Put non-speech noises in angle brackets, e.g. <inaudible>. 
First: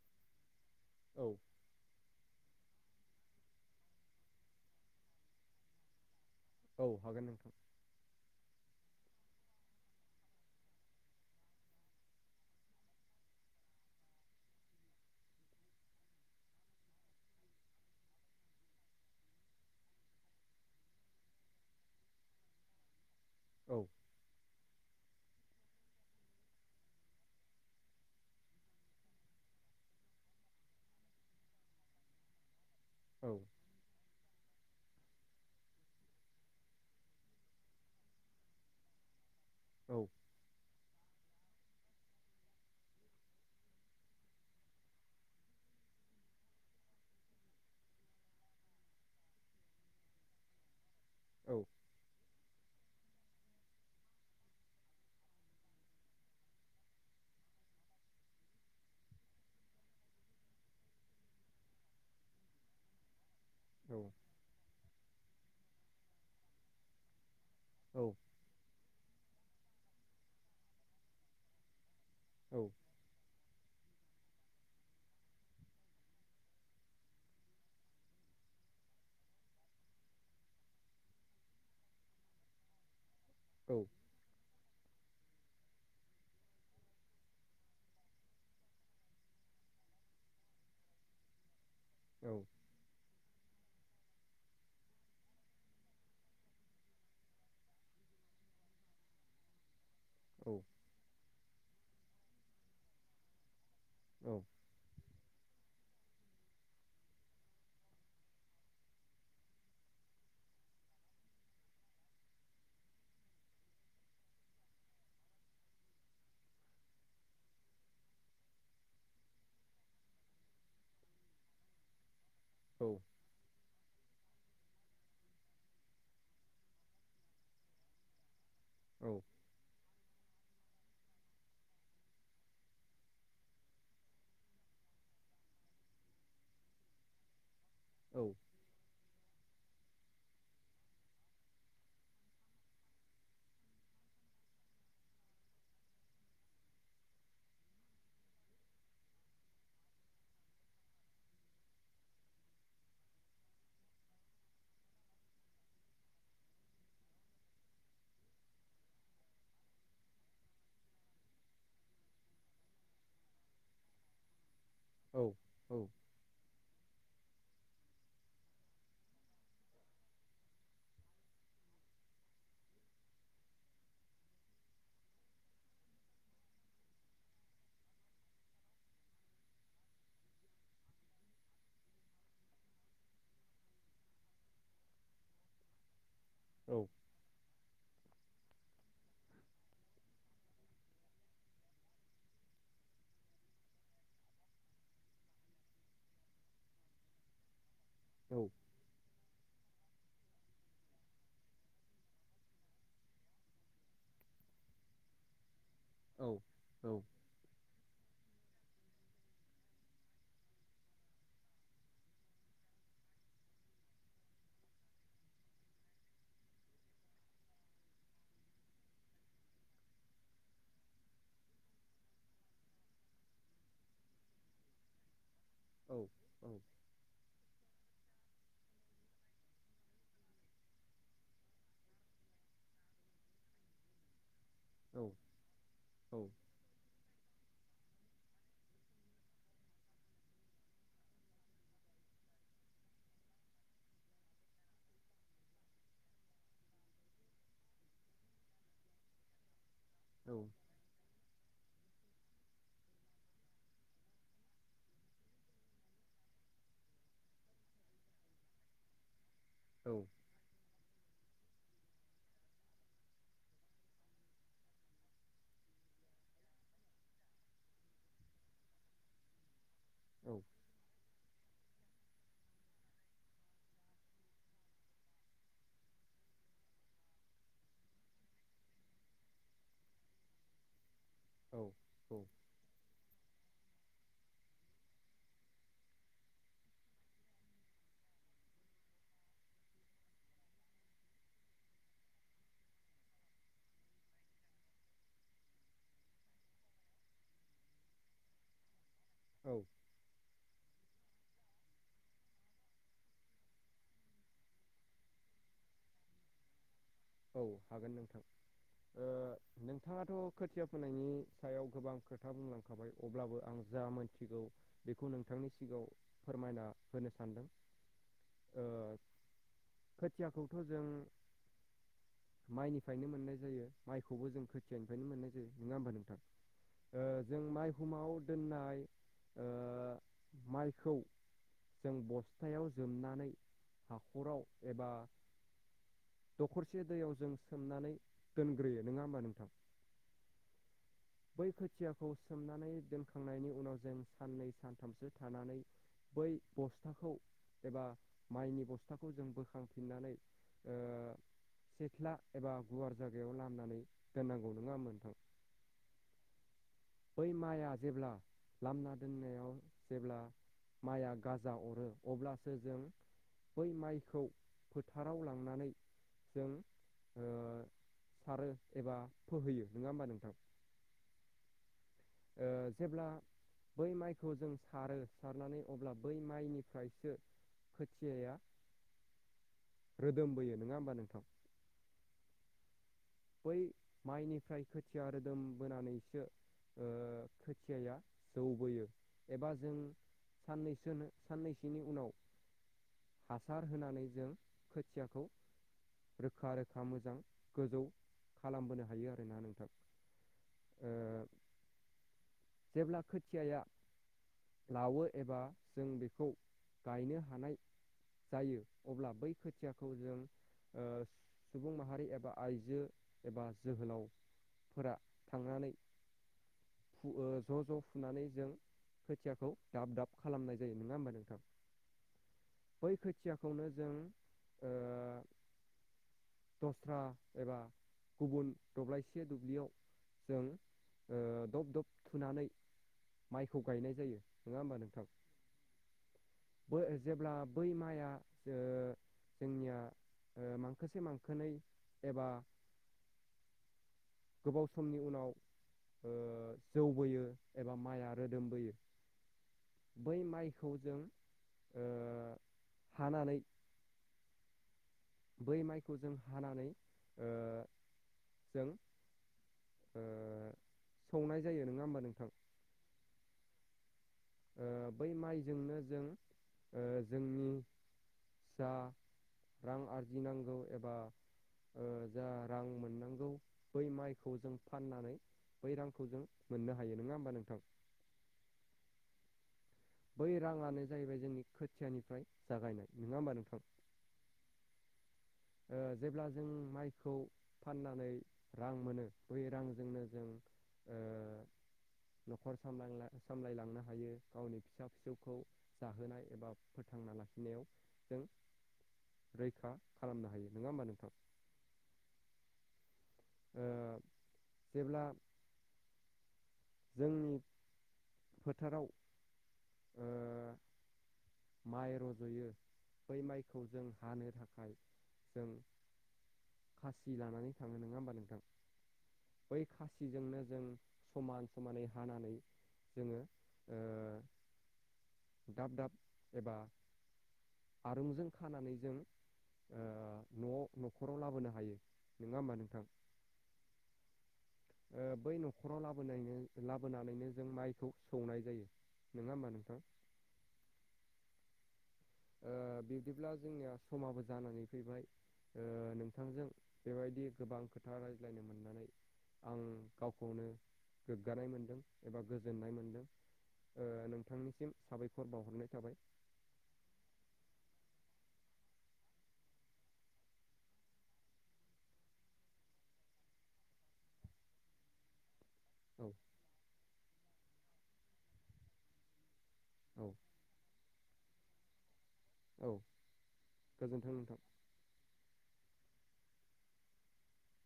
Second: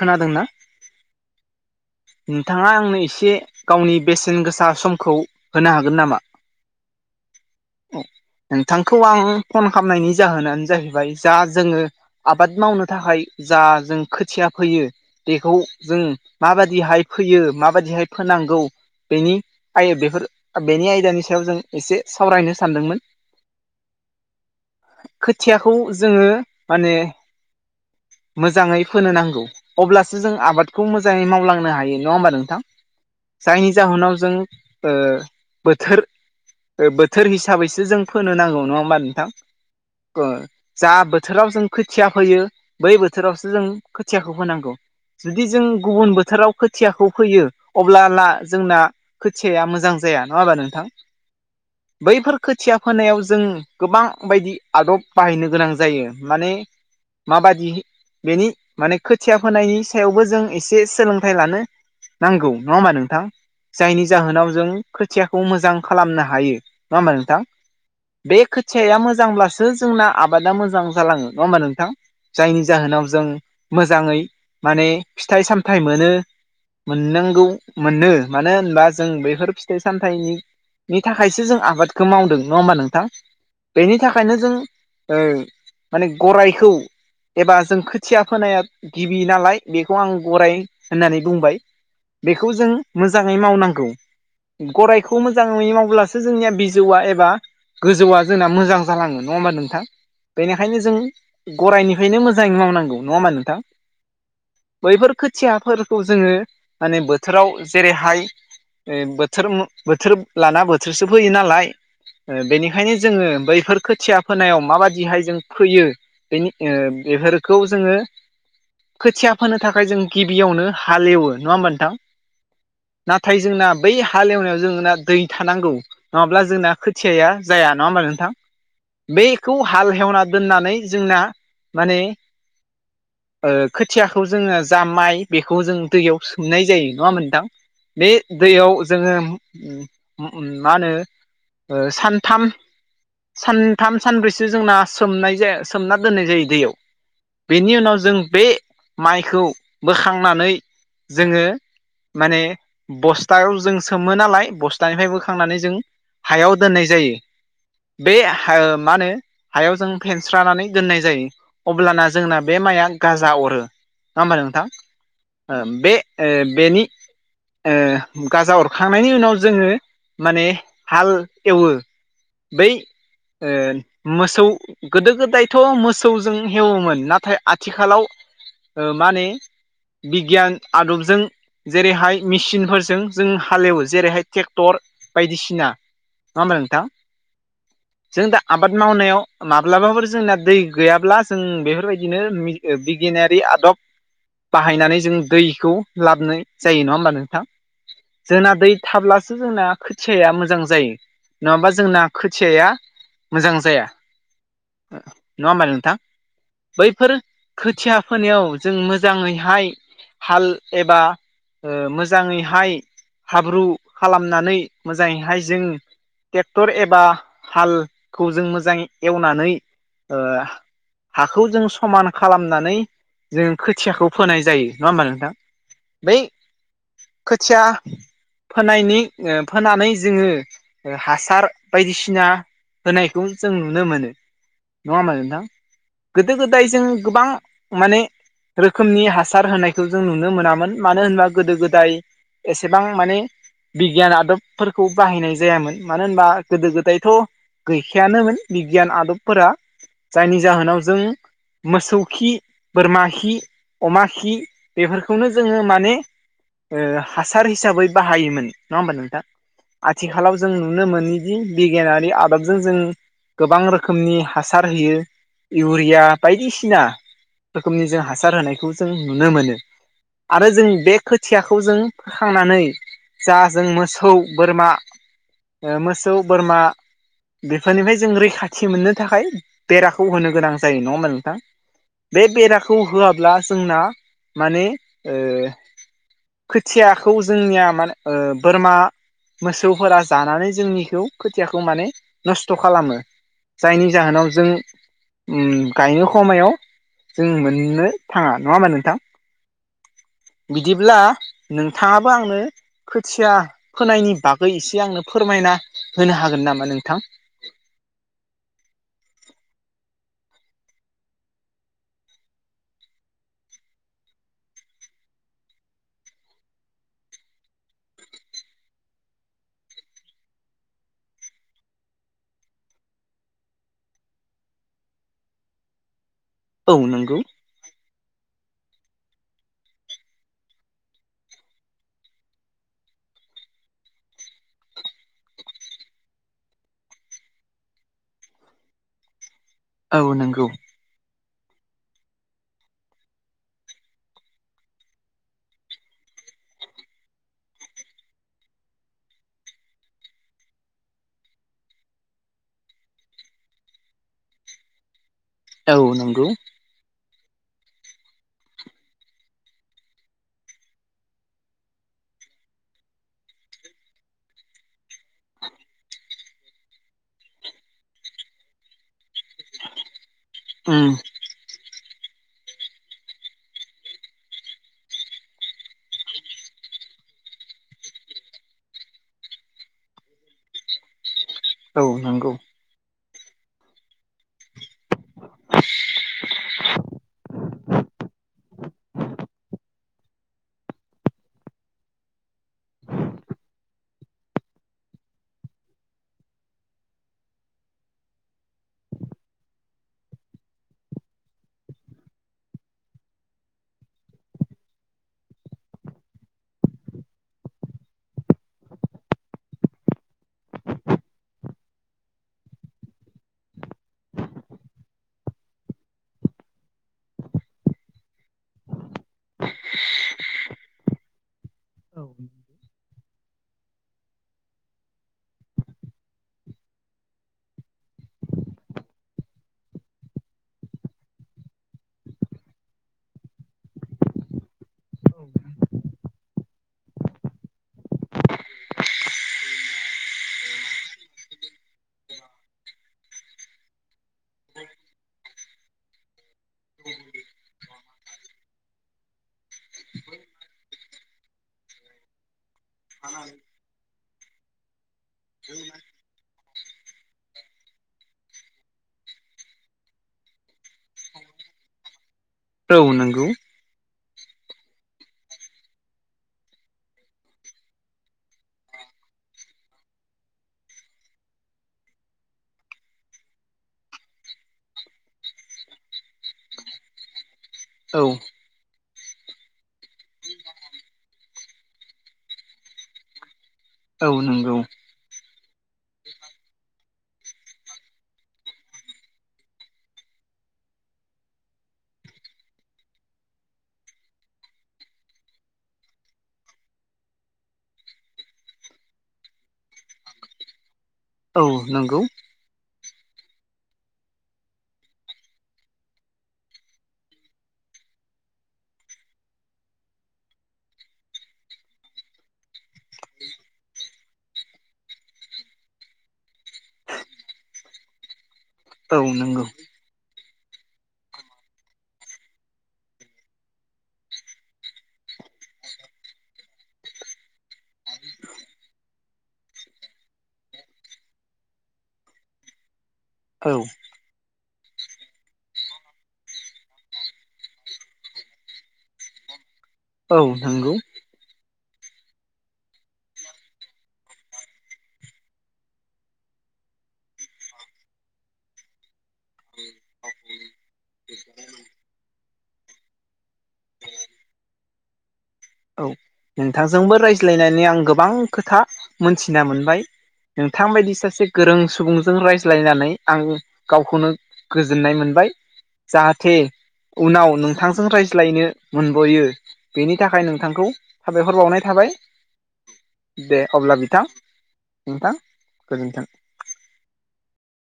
खोनादोंना? औ नोंथाङा आंनो एसे गावनि बेसेन गोसा समखौ होनो हागोन नामा? औ हागोन नोंथां। नोंथांखौ आं फन खालामनायनि जाहोनानो जाहैबाय जा जोङो आबाद मावनो थाखाय जा जों खोथिया फैयो बेखौ जों माबाददि दिहाय फैयो माबाददिहाय फोनांगौ बेनि आय बेफोर बेनि आयदानि सायाव जों एसे सावरायनो सानदोंमोन? औ खोथियाखौ जोङो माने मोजांङै फोनो नांगौ अब्लासो जों आबादखौ मोजांङै मावलां फोनो हायो नंङाहोमबा नोंथां? औ जायनि जाहोनाव जों ओ बोथोर बोथोर हिसाबैसो जों फोनो नांगौ नंङा होमबा नोंथां? औ ओ जा बोथोराव जों खोथिया फोयो बै बोथोरावसो जों खोथियाखौ फांगौ। जुदि जों गुबुन बोथोराव खोथियाखौ फैयो अब्लाला जोंना खोथियाया मोजां जाया नङा होमबा नोंथां? औ बैफोर खोथिया फोनायाव जों गोबां बायदि आदब बाहायनो गोनां जायो माने माबादि बेनि माने खोथिया फोनायनि सायावबो जों एसे सोलों थाय लानो नांगौ नंङा होमबा नोंथां? जायनि जाहोनाव जों खोथियाखौ मोजां खालामनो हायो नंङा होमा नोंथां? औ बे खोथिाया मोजांब्लासो जोंना आबादा मोजां जालांङो नंङा होमबा नोंथां? औ जायनि औ जाहोनाव जों मोजांङै माने फिथाइ सामथाइ मोनो। मोननांगौ मोनो मानो होनबा जों बेफोर फिथाइ सामथाइनि नि थाखायसो जों आबादखौ मावदों नंङा होमबा नोंथां? बेनि थाखायनो जों ओ माने गरायखौ एबा जों खोथिया फोनाया गिबि नालाय बेखौ आं गराय होननानै बुंबाय बेखौ जों मोजांङै मावनांगौ। ग'रायखौ मोजांङै मावब्लासो जोंनिया बिजौआ एबा गोजौआ जोंना मोजां जालांङो नंङा होमबा नोंथां? बेनिखायनो जों गररायनिफ्रायनो मोजांङै मावनांगौ नंङा होनबा नोंथां? औ बैफोर खोथियाफोरखौ जोंङो माने बोथोराव जेरैहाय बोथोर बोथोर लाना बोथोरसो फैयो नालाय बेनिखायनो जोंङो बैफोर खोथिया फोनायाव माबाददिहाय जों फोयो बेनि बेफोरखौ जोंङो खोथिया फोनो थाखाय जों गि गिबियावनो हालेवो नंङा होमबा नोंथां? औ। नाथाय जोंना बै हालेवनायाव जोंना दै थानांगौ। नंङाब्ला जोंना खोथियाया जाया नंङा होमबा नोंथां बे खौ हाल हेवना दोननानै जोंना माने खोथियाखौ जोंङो जामाय बेखौ जों दैयाव सोमनाय जायो नंङा मोनदां बे दैयाव जोंङो मा होनो सानथाम सानथाम सानब्रैसो जोंना सोमनाय जाया सोमना दोननाय जायो दैयाव। बेनि उनाव जों बे माइखौ बोखांनानै जोंङो माने बस्थायायाव जों सोमो नालाय बस्थानिफ्राय बोखांनानै जों हायाव दोननाय जायो। बे मा होनो हायाव जों फेनस्रानानै दोननाय जायो। अब्लाना जोंना बे माइया गाजा अरो नंङा होमबा नोंथां? औ बे बेनि <unintelligible> गाजा अरखांनायनि उनाव जोङो माने हाल एवो। बै मोसौ गोदो गोदायथ' मोसौजों एवोमोन नाथाय आथिखालाव माने बिगियान आदबजों जेरैहाय मेसिनफोरजों जों हालेवो जेरैहाय ट्रेक्टर बायदिसिना। नङा होमबा नोंथां जों दा आबाद मावनायाव माब्लाबाफोर जोंना दै गैयाब्ला जों बेफोरबायदिनो बिगियानारि आदब बाहायनानै जों दैखौ लाबोनाय जायो नङा होमबा नोंथां जोंना दै थाब्लासो जोंना खोथियाया मोजां जायो नङाबा जोंना खोथियाया मोजां जाया नङा होमबा नोंथां? बैफोर खोथिया फोनायाव जों मोजाङैहाय हाल एबा मोजाङैहाय हाब्रु खालामनानै मोजाङैहाय जों ट्रेक्टर एबा हालखौ जों मोजाङै एवनानै ओं हाखौ जों समान खालामनानै जों खोथियाखौ फोनाय जायो नङा होमबब्ला नोंथां बै औ खोथिया फोनायनि फोनानै जोङो हासार बायदिसिना होनायखौ जों नुनो मोनो। नङा होनबा नोंथां गोदो गोदाय जों गोबां माने रोखोमनि हासार होनायखौ जों नुनो मोनामोन मानो होनबा गोदो गोदाय एसेबां माने बिगियान आदबफोरखौ बाहायनाय जायामोन मानो होनबा गोदो गोदायथ' गैखायानोमोन बिगियान आदबफोरा। जायनि जाहोनाव जों मोसौ खि बोरमा खि अमा खि बेफोरखौनो जोङो माने हासार हिसाबै बाहायोमोन नङा होमबा नोंथां आथिखालाव जों नुनो मोनोदि बिगियानारि आदबजों जों गोबां रोखोमनि हासार होयो। इउरिया बायदिसिना रोखोमनि जोंहा हासार होनायखौ जों नुनो मोनो। आरो जों बे खोथियाखौ जों फोखांनानै जा जों मोसौ बोरमा मोसौ बोरमा बेफोरनिफ्राय जों रैखाथि मोननो थाखाय बेराखौ होनो गोनां जायो नङा होनबा नोंथां। बे बेराखौ होआब्ला जोंना माने खोथियाखौ जोंनिया मान बोरमा मोसौफोरा जानानै जोंनिखौ खोथियाखौ माने नस्थ' खालामो। जायनि जाहोनाव जों गायनो समायाव जों मोननो। थाङा नङा होमबा नोंथां औ बिदिब्ला नोंथाङाबो आंनो खोथिया फोनायनि बागै एसे आंनो फोरमायना होनो हागोन नामा नोंथां? औ हागोन नोंथां नोंथाङाथ' खोथिया फोनायनि सायाव गोबां खोथा बुंलां खाबाय अब्लाबो आं जा मोनथिगौ बेखौ नोंथांनि सिगाङाव फोरमायना होनो सानदों। खोथियाखौथ' जों माइनिफ्रायनो मोननाय जायो माइखौबो जों खोथियानिफ्रायनो मोननाय जायो नङा होमबा नोंथां। औ नंगौ जों माइहुमाव दोननाय माइखौ जों बस्थायाव जोबनानै हाखराव एबा दखरसे दैयाव जों सोमनानै दोनग्रोयो नङा होमबा नोंथां औ नंगौ बै खोथियाखौ सोमनानै दोनखांनायनि उनाव जों साननै सानथामसो थानानै बै बस्थाखौ एबा माइनि बस्थाखौ जों बोखांफिननानै सिथ्ला एबा गुवार जायगायाव लामनानै दोननांगौ नङा मोनथां औ नंगौ। बै माइआ जेब्ला लामना दोननायाव जेब्ला माइया गाजा अरो अब्लासो जों बै माइखौ फोथाराव लांनानै जों सारो एबा फोहैयो नङा होमबा नोंथां? उ ओ जेब्ला बै माइखौ जों सारो सारनानै अब्ला बै माइनिफ्रायसो खोथियाया रोदोमबोयो नङा होमबा नोंथां? औ नंगौ। बै माइनिफ्राय खोथिया खोथिया रोदोम बोनानैसो खोथियाया जौ बोयो। एबा जों साननैसोनो साननैसोनि उनाव हासार होनानै जों खोथियाखौ रोखा रोखा मोजां गोजौ खालामबोनो हायो आरोना नोंथां। जेब्ला खोथियाया लावो एबा जों बेखौ गायनो हानाय जायो अब्ला बै खोथियाखौ जों ओ सुबुं माहारि एबा आइजो एबा जोहोलाव फोर थांनानै ज' ज' फुनानै जों खोथियाखौ दाब दाब खालामनाय जायो नङा होमबा नोंथां? औ। बै खोथियाखौनो जों ओ दस्रा एबा गुबुन दब्लायसे दुब्लियाव जों दब दब थुनानै माइखौ गायनाय जायो नङा होमबा नोंथां? जेब्ला बै माइआ जोंनिया मांखोसे मांखोनै एबा गोबाव समनि उनाव जौ बोयो एबा माइआ रोदोमबोयो। बै माइखौ जों ओ हानानै बै माइखौ जों हानानै ओ जों ओ सौनाय जायो नोङा होमबा नोंथां? औ नोंगौ। ओ बै माइजोंनो जों ओ जोंनि जा रां आरजिनांगौ एबा ओ जा रां मोननांगौ बै माइखौ जों फाननानै बै रांखौ जों मोननो हायो नोङा होमबा नोंथां? औ। बै राङानो जाहैबाय जोंनि खोथियानिफ्राय जागायनाय नोङा होमबा नोंथां? औ नोंगौ। ओ जेब्ला जों माइखौ फाननानै रां मोनो बै रांजोंनो जों ओ न'खर सामला सामलायलांनो हायो गावनि। फिसा फिसौखौ जाहोनाय एबा फोथांना लाखिनायाव जों रैखा खालामनो हायो नोङा होमबा नोंथां? औ नोंगौ। ओ जेब्ला जोंनि फोथाराव ओ माइ रज'यो बै माइखौ जों हानो थाखाय जों खासि लानानै थाङो नोङा होमबा नोंथां औ नंगौ बै खास सिजोंनो जों समान समानै हानानै जोङो ओ दाब दाब एबा आरुंजों खानानै जों ओ न'आव न'खराव लाबोनो हायो नोङा होमबा नोंथां। औ। ओ बै न'खराव लाबोनायनो लाबोनानैनो जों माइखौ सौनाय जायो। नोङा होमबा नोंथां। औ थांगौ। ओ बिब्दिब्ला जोंनिया समाबो जानानै फैबाय। ओ नोंथांजों बेबायदि गोबां खोथा रायज्लायनो मोननानै आं गावखौनो गोग्गानाय मोनदों एबा गोजोननाय मोनदों। ओ नोंथांनिसिम साबायखर बावहरनाय औ थाबाय‌। नोंथांजोंबो रायज्लायनानै आं गोबां खोथा मोनथिना मोनबाय। नोंथां बायदि सासे गोरों सुबुंजों रायज्लायनानै आं गावखौनो गोजोननाय मोनबाय। औ जाहाथे उनाव नोंथांजों रायज्लायनो मोनबोयो बेनि औ थाखाय नोंथांखौ साबायखर बावनाय थाबाय औ दे अब्ला बिथां। गोजोन्थों नोंथां। नोंथां गोजोन्थों।